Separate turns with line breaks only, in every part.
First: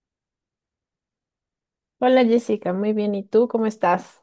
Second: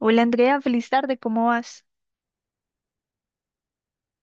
Hola Andrea, feliz tarde, ¿cómo vas?
Hola Jessica, muy bien. ¿Y tú cómo estás?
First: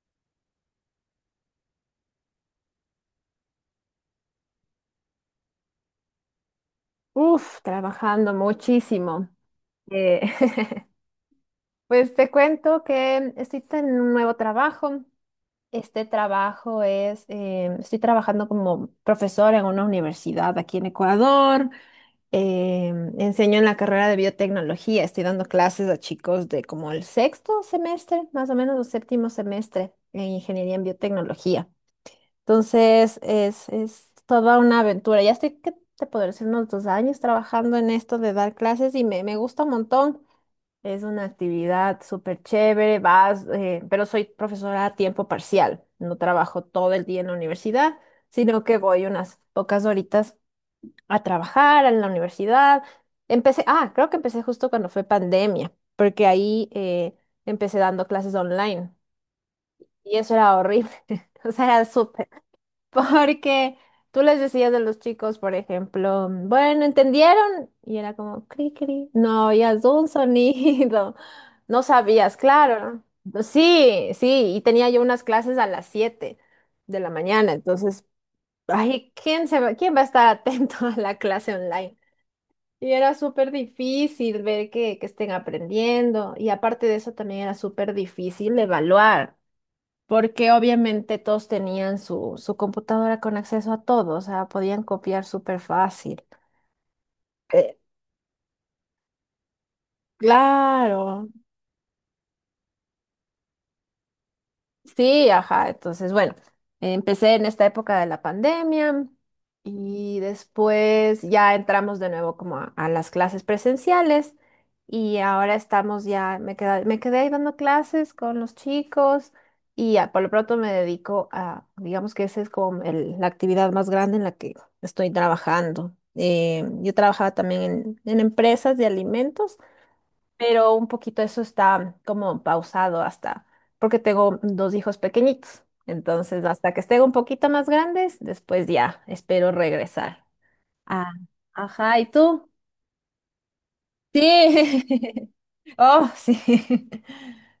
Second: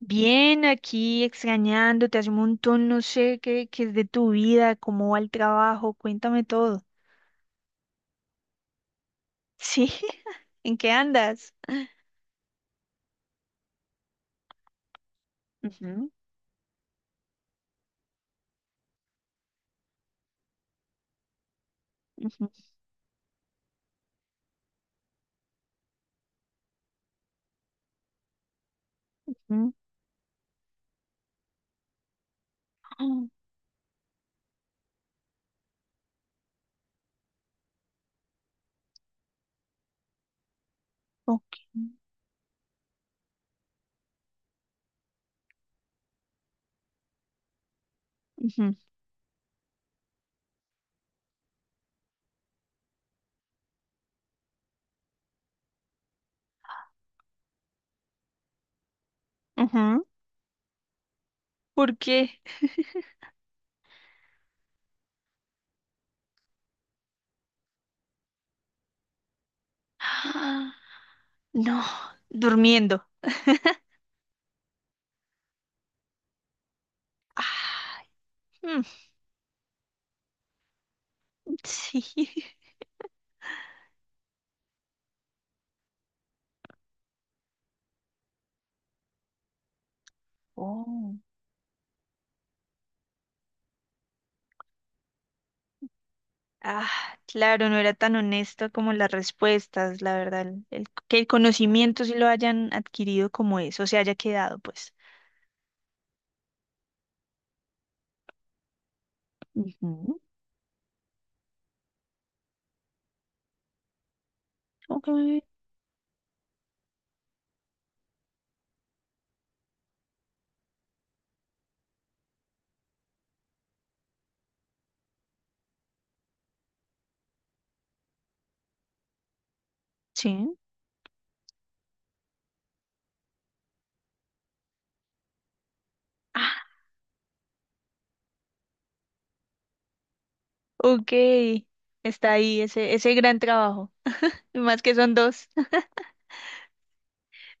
Bien, aquí extrañándote hace un montón, no sé qué es de tu vida, cómo va el trabajo, cuéntame todo.
Uf, trabajando muchísimo.
Sí,
Eh,
¿en qué andas?
pues te cuento que estoy en un nuevo trabajo. Este
Ujú,
trabajo es, estoy trabajando como profesora en una universidad aquí en Ecuador.
ujú,
Eh, enseño en la carrera de biotecnología. Estoy dando clases a chicos de como el sexto semestre, más o menos, o séptimo
ujú.
semestre en ingeniería en biotecnología. Entonces
Ah,
es, es toda una aventura. Ya estoy, ¿qué te podré decir? Unos dos años trabajando en esto de dar clases y me gusta un montón. Es una
ok.
actividad súper chévere, vas, pero soy profesora a tiempo parcial. No trabajo todo el día en la universidad, sino
Ujú,
que voy unas pocas horitas a trabajar en la universidad. Creo que empecé justo cuando fue pandemia, porque ahí, empecé dando clases online
ujú.
y eso era horrible. O sea, era
¿Por
súper
qué?
porque tú les decías de los chicos, por ejemplo, bueno, ¿entendieron? Y era como, cri, cri. No oías un
Ah,
sonido. No
no,
sabías, claro.
durmiendo.
Sí, sí, y tenía yo unas clases a las 7 de la mañana,
Ah,
entonces,
mm,
ay, quién va a estar atento a la clase online?
sí.
Y era súper difícil ver que estén aprendiendo, y aparte de eso también era súper difícil evaluar porque
Oh.
obviamente todos tenían su computadora con acceso a todo, o sea, podían copiar súper fácil.
Ah, claro,
Eh,
no era tan honesto como las respuestas, la verdad, que el
claro.
conocimiento sí lo hayan adquirido como eso, se haya quedado, pues.
Sí, ajá. Entonces, bueno, empecé en esta época de la pandemia
Ujú,
y después ya entramos de nuevo como a las clases presenciales
ok,
y ahora estamos ya, me quedé ahí dando clases con los chicos y ya, por lo pronto me dedico a, digamos que esa es como la actividad más grande en la que estoy trabajando. Yo trabajaba también en empresas de alimentos,
sí.
pero un poquito eso está como pausado hasta, porque tengo dos hijos pequeñitos. Entonces,
Ah,
hasta que estén un poquito más grandes, después ya espero regresar. Ah,
ok,
ajá, ¿y
está
tú?
ahí ese gran trabajo, y más que son
Sí.
dos.
Oh, sí.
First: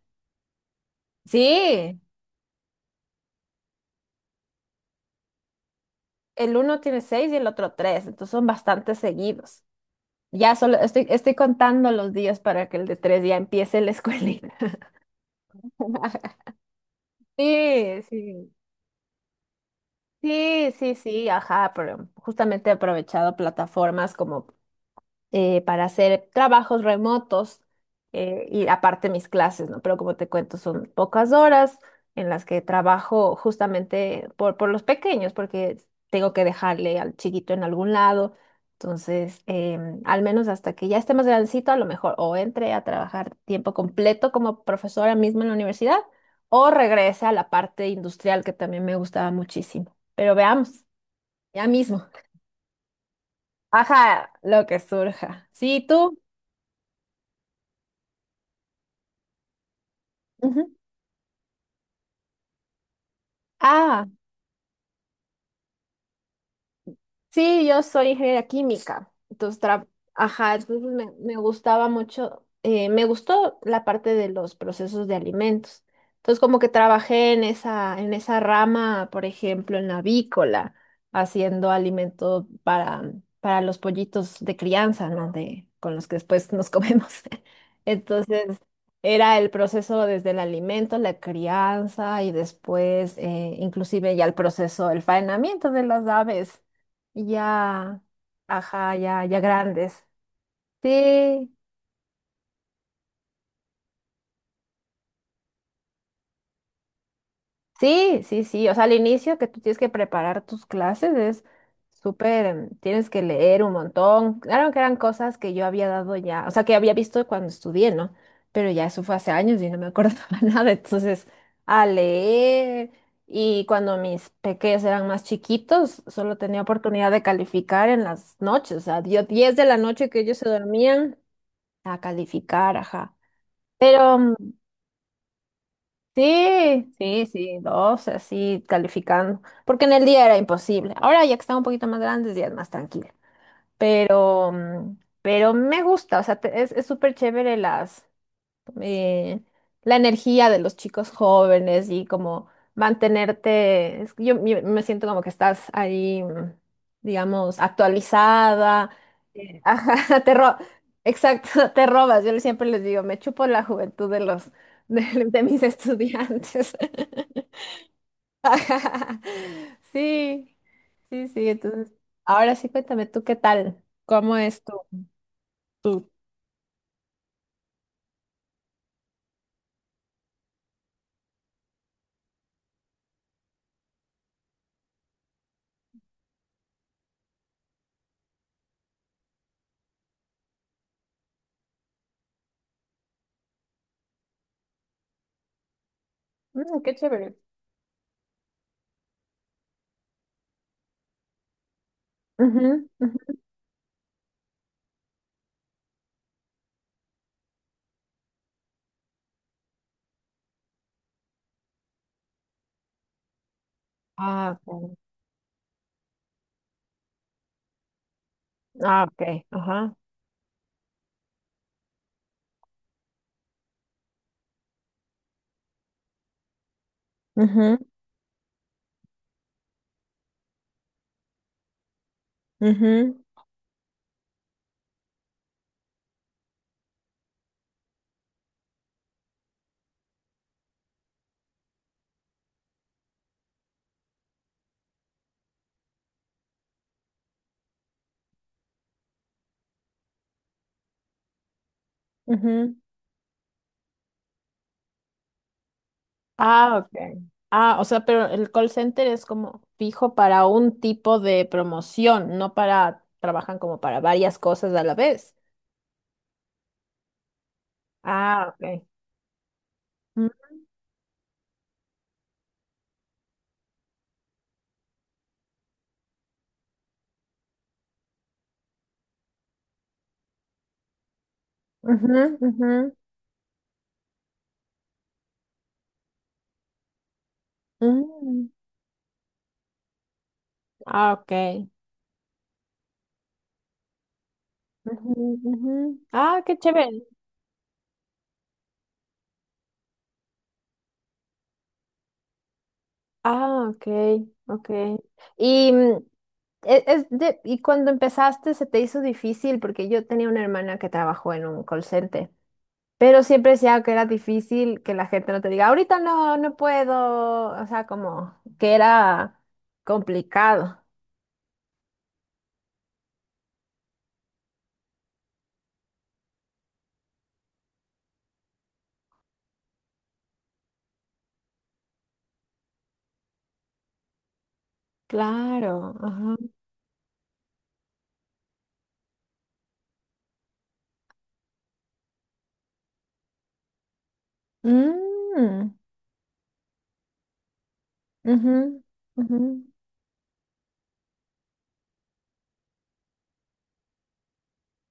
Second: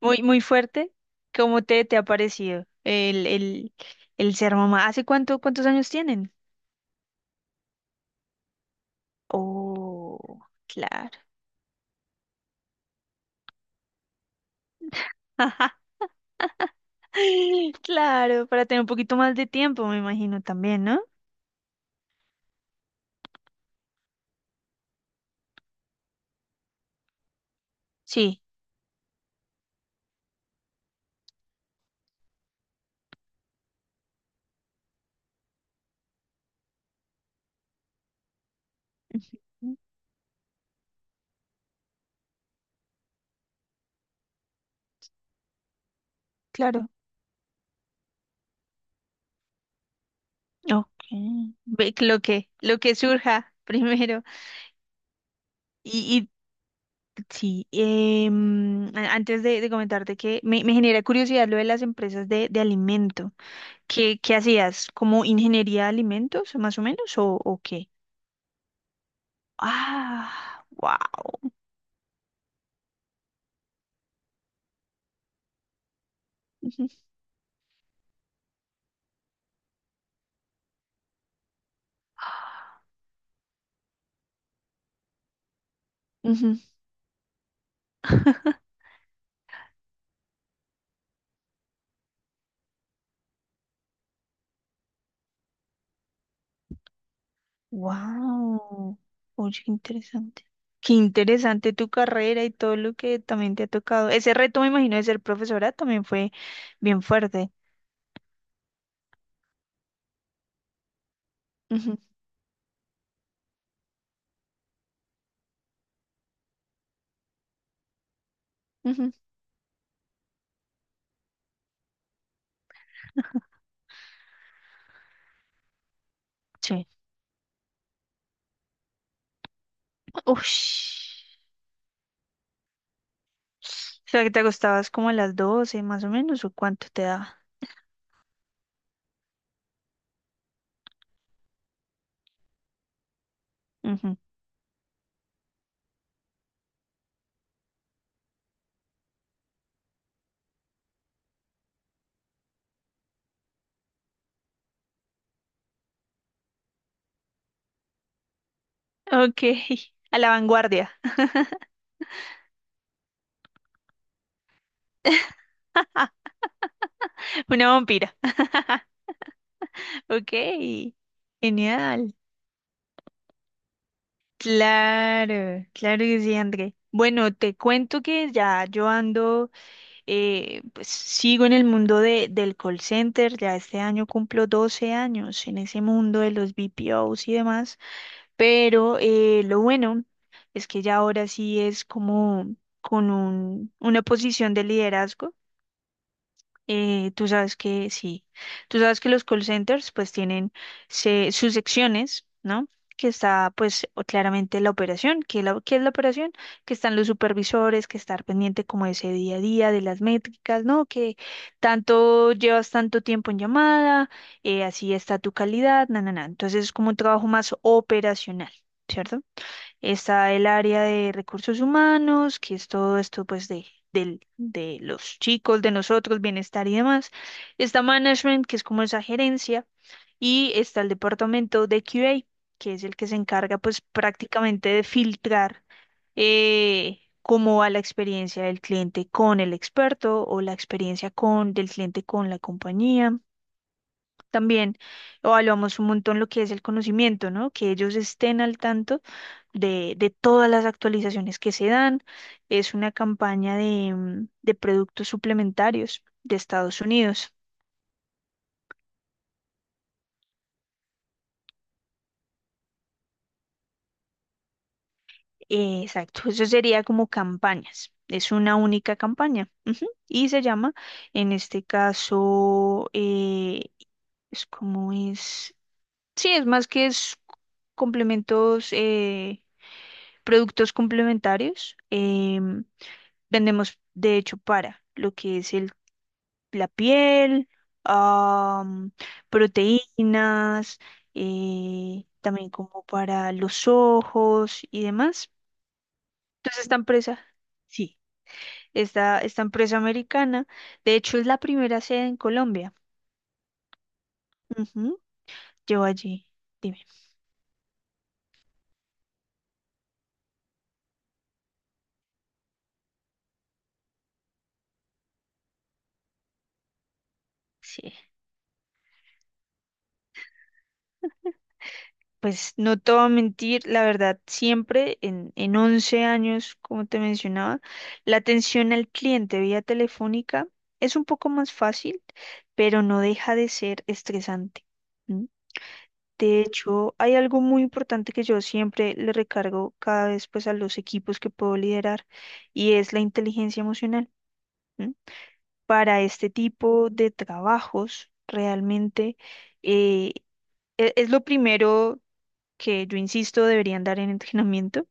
Muy, muy fuerte. ¿Cómo te
Sí,
ha parecido el ser mamá? ¿Hace cuánto, cuántos años tienen?
el uno tiene seis y el otro tres, entonces son bastante seguidos.
Oh, claro.
Estoy contando los días para que el de tres ya empiece la escuelita. Sí,
Claro,
sí.
para tener un poquito más de tiempo, me imagino
Sí,
también,
sí,
¿no?
sí, ajá, pero justamente he aprovechado plataformas como para hacer trabajos remotos,
Sí.
y aparte mis clases, ¿no? Pero como te cuento, son pocas horas en las que trabajo justamente por los pequeños, porque tengo que dejarle al chiquito en algún lado. Entonces,
Ujú,
al menos hasta que ya esté más grandecito, a lo mejor o entre a trabajar tiempo completo como profesora misma en la universidad o
claro,
regrese a la parte industrial que también me gustaba muchísimo. Pero veamos,
ok.
ya
Ve que
mismo.
lo que surja primero.
Ajá, lo que surja. Sí, tú.
Y, y sí, antes de comentarte que me,
Ujú.
me genera curiosidad lo de las empresas de alimento.
Ah,
¿Qué hacías? ¿Como ingeniería de alimentos, más o menos? ¿O
sí, yo
qué?
soy ingeniera química, entonces, ajá,
Ah,
entonces me
wow.
gustaba mucho, me gustó la parte de los procesos de alimentos. Entonces, como que trabajé en esa rama, por ejemplo, en la avícola, haciendo alimento para los pollitos de crianza, ¿no? De, con los que después nos comemos. Entonces, era el proceso desde el alimento, la crianza y después, inclusive ya el proceso, el faenamiento de las aves. Ya, ajá,
Wow,
ya, ya
oye, qué
grandes.
interesante. Qué
Sí,
interesante tu carrera y todo lo que también te ha tocado. Ese reto, me imagino, de ser profesora también fue bien fuerte.
sí, sí, sí. O sea, al inicio que tú tienes que preparar tus clases es
Ujú,
súper, tienes que leer un montón. Claro que eran cosas que yo había dado ya, o sea, que había visto cuando estudié, ¿no? Pero ya eso
ujú,
fue hace años y no me acordaba nada. Entonces, a leer. Y cuando mis pequeños eran más chiquitos, solo tenía
sí.
oportunidad de calificar en las noches. O sea, dio 10 de la noche que ellos se dormían
Ush.
a calificar, ajá.
O
Pero
sea, que te acostabas como a las 12 más o menos, o cuánto
sí,
te
sí,
daba.
sí, dos, así calificando, porque en el día era imposible. Ahora ya que están un poquito más grandes, ya es más tranquila.
Ujú.
Pero, mm, pero me gusta, o sea, es súper chévere las, eh, la energía de los chicos jóvenes y como mantenerte, es que yo me siento como que estás ahí, digamos, actualizada.
Ok,
Sí.
a
Ajá,
la
te ro-
vanguardia.
exacto, te robas. Yo siempre les digo, me chupo la juventud de los de, de mis estudiantes.
Una vampira.
Ajá. Sí,
Ok,
sí, sí. Entonces,
genial.
ahora sí cuéntame, ¿tú qué tal? ¿Cómo es
Claro, claro
tu-
que sí, André. Bueno, te cuento que ya yo ando. Pues sigo en el mundo del call center, ya este año cumplo 12 años en ese mundo de los BPOs y demás, pero lo bueno es que ya ahora sí es como con una posición de liderazgo.
Mm, qué
Tú
chévere.
sabes que sí, tú sabes que los call centers pues tienen sus secciones, ¿no?
Ujú,
Que
ujú.
está pues claramente la operación, que la, ¿qué es la operación? Que están los supervisores, que estar pendiente como de ese día a día, de las métricas, ¿no? Que tanto llevas tanto tiempo en llamada,
Ah,
así
ok.
está tu calidad, na, na, na. Entonces es como un trabajo más operacional,
Ah,
¿cierto?
ok, ajá.
Está el área de recursos humanos, que es todo esto pues de, de los chicos, de nosotros, bienestar y demás.
Ujú,
Está management, que es como esa gerencia. Y está el departamento de QA, que es el que se
ujú,
encarga pues prácticamente de filtrar cómo va la experiencia del cliente con el experto o la experiencia con, del cliente con la compañía, también evaluamos un montón lo que es el conocimiento, ¿no? Que ellos estén al tanto de todas las actualizaciones que se dan. Es
ujú.
una campaña de, mm, de productos suplementarios de
Ah,
Estados
ok.
Unidos.
Ah, o sea, pero el call center es como fijo para un tipo de promoción, no para, trabajan como para varias cosas a la vez.
Exacto, eso sería como campañas. Es
Ah,
una
ok.
única campaña. Ujú.
Mm,
Y se llama, en este caso, es como es, sí, es más que es complementos, productos complementarios.
ujú, ujú,
Vendemos, de hecho, para lo que es el, la piel,
mm.
am, proteínas,
Ah, ok.
también como para los ojos y
Ujú,
demás.
ujú. Ah, qué
Entonces, esta
chévere.
empresa, sí, esta empresa americana, de hecho, es la primera sede en Colombia.
Ah, ok, ok.
Ujú,
Y
yo allí, dime.
y cuando empezaste se te hizo difícil porque yo tenía una hermana que trabajó en un call center. Pero siempre decía que era difícil que la gente no te diga, ahorita no, no puedo, o sea,
Sí.
como que era complicado.
Pues no te voy a mentir, la verdad, siempre en 11 años, como te mencionaba, la atención al cliente vía telefónica es un poco más fácil, pero no deja de ser estresante. ¿M?
Claro, ajá.
De hecho, hay algo muy importante que yo siempre le recargo cada vez pues a los equipos que puedo liderar y es la inteligencia emocional. ¿M?
Mm,
Para este tipo de trabajos,
ujú,
realmente
ujú.
eh, es lo primero que yo insisto deberían dar en entrenamiento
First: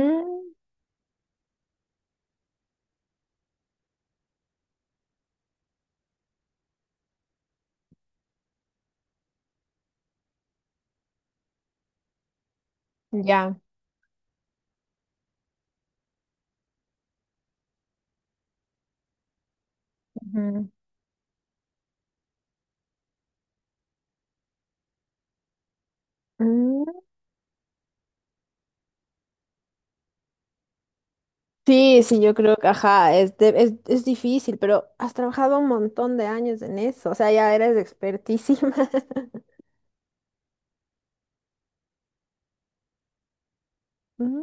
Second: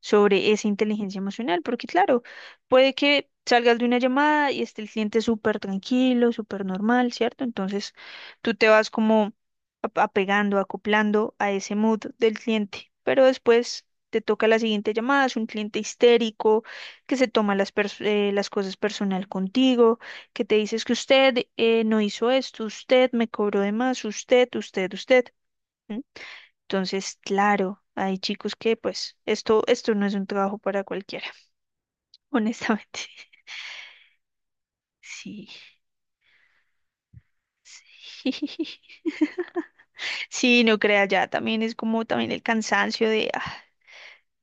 sobre esa inteligencia emocional, porque claro, puede que salgas de una llamada y esté el cliente súper tranquilo, súper normal, ¿cierto? Entonces tú te vas como apegando, acoplando a ese mood del cliente, pero
ya.
después. Te toca la siguiente llamada, es un cliente histérico que se toma las cosas personal contigo, que te
Ujú.
dices que usted no hizo esto, usted me cobró de más, usted, usted, usted. ¿M?
Mm.
Entonces, claro, hay chicos que pues esto no es un trabajo para cualquiera,
Sí, sí, yo creo que,
honestamente.
ajá, es difícil, pero has
Sí,
trabajado un montón de años en eso, o sea, ya eres
sí.
expertísima.
Sí, no crea ya, también es como también el cansancio de,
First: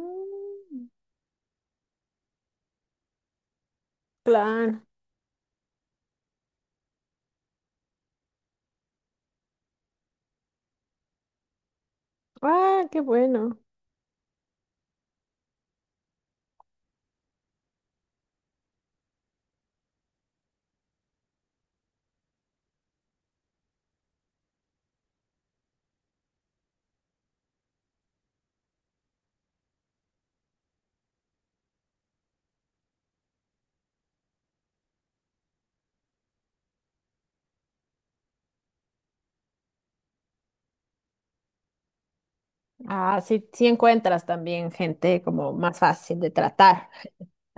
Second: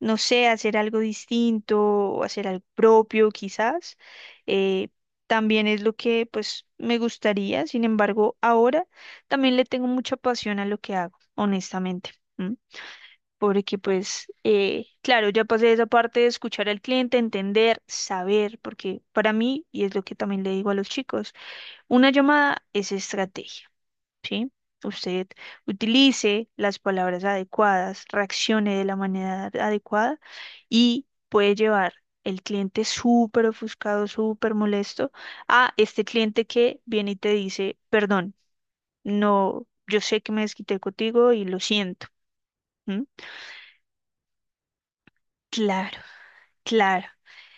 no sé, hacer algo distinto o hacer algo propio quizás.
claro.
eh, También es lo que pues me gustaría, sin embargo, ahora también le tengo mucha pasión a lo que hago, honestamente.
Ah, qué bueno.
Porque pues, claro, ya pasé esa parte de escuchar al cliente, entender, saber, porque para mí, y es lo que también le digo a los chicos, una llamada es estrategia, ¿sí? Usted utilice las palabras adecuadas, reaccione de la manera adecuada y puede llevar el cliente súper ofuscado, súper molesto, a este cliente que viene y te dice, perdón, no, yo sé que me desquité contigo y lo siento. ¿M?
Ah, sí, sí encuentras también gente como más
Claro,
fácil de tratar.
claro.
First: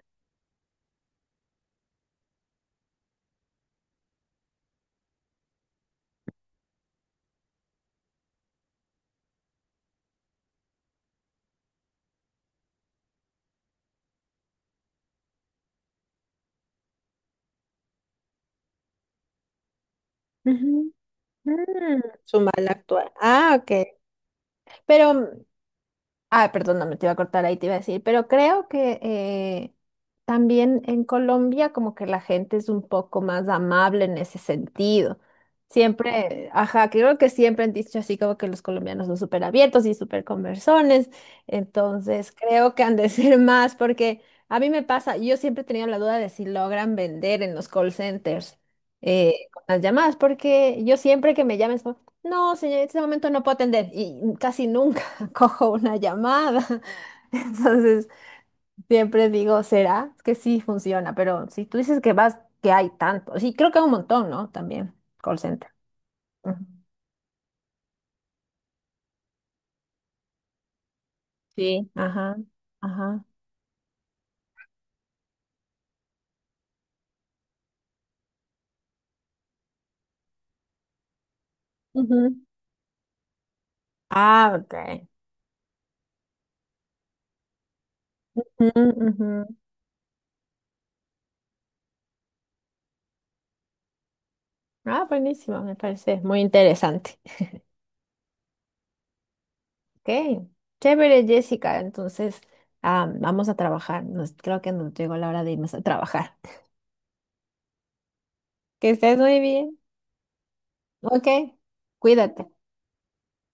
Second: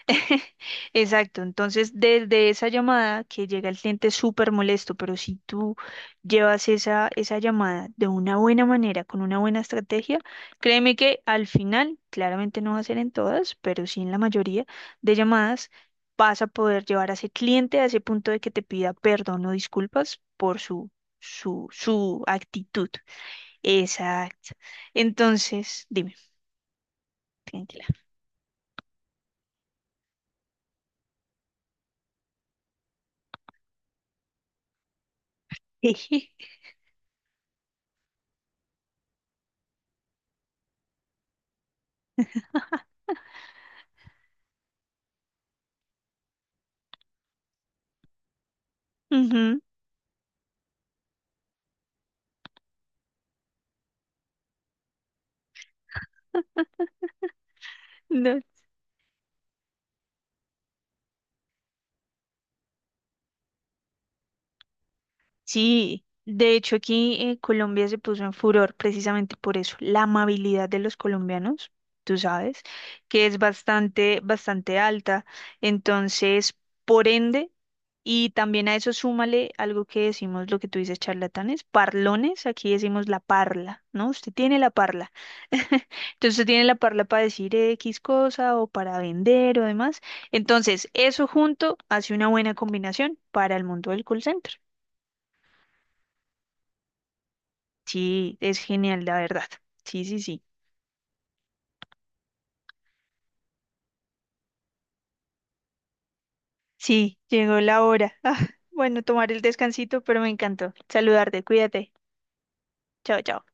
Exacto. Entonces, desde esa llamada que llega el cliente súper molesto, pero si tú llevas esa llamada de una buena manera, con una buena estrategia, créeme que al final, claramente no va a ser en todas, pero sí en la mayoría de llamadas, vas a poder llevar a ese cliente a ese punto de que te pida perdón o disculpas por
Ujú.
su, su,
Mm,
su
su mal
actitud.
actuar. Ah, ok.
Exacto.
Pero
Entonces, dime,
ah, perdón, no me te iba a cortar ahí, te iba a
tranquila.
decir, pero creo que también en Colombia como que la gente es un poco más amable en ese sentido. Siempre, ajá, creo que siempre han dicho así como que los colombianos son súper abiertos y súper conversones, entonces creo que han de ser más porque a mí me pasa, yo siempre he tenido la duda de si logran vender en los call centers,
Ujú,
con las llamadas, porque yo siempre que me llamen, es como, no, señor, en este momento no puedo atender y casi nunca cojo una llamada. Entonces,
no,
siempre digo, ¿será? Es que sí funciona, pero si tú dices que vas, que hay tanto, sí, creo que hay un montón, ¿no? También, call center.
sí, de
Ujú.
hecho aquí en Colombia se puso en furor precisamente por eso, la amabilidad de los colombianos,
Sí.
tú
Ajá,
sabes,
ajá.
que es bastante, bastante alta. Entonces, por ende, y también a eso súmale algo que decimos, lo que tú dices, charlatanes,
Ujú.
parlones, aquí decimos la parla, ¿no? Usted
Ah,
tiene la
ok.
parla. Entonces, usted tiene la parla para decir X cosa o
Ujú,
para
ujú.
vender o demás. Entonces, eso junto hace una buena combinación para el mundo del call center.
Ah, buenísimo, me parece muy interesante.
Sí, es genial, la verdad. Sí, sí, sí.
Ok, chévere, Jessica. Entonces, ah, vamos a trabajar. Nos, creo que nos llegó la hora de irnos a trabajar.
Sí, llegó la hora. Ah,
Que
bueno,
estés
tomar
muy
el
bien.
descansito, pero me encantó.
Ok,
Saludarte, cuídate.
cuídate.
Chao, chao.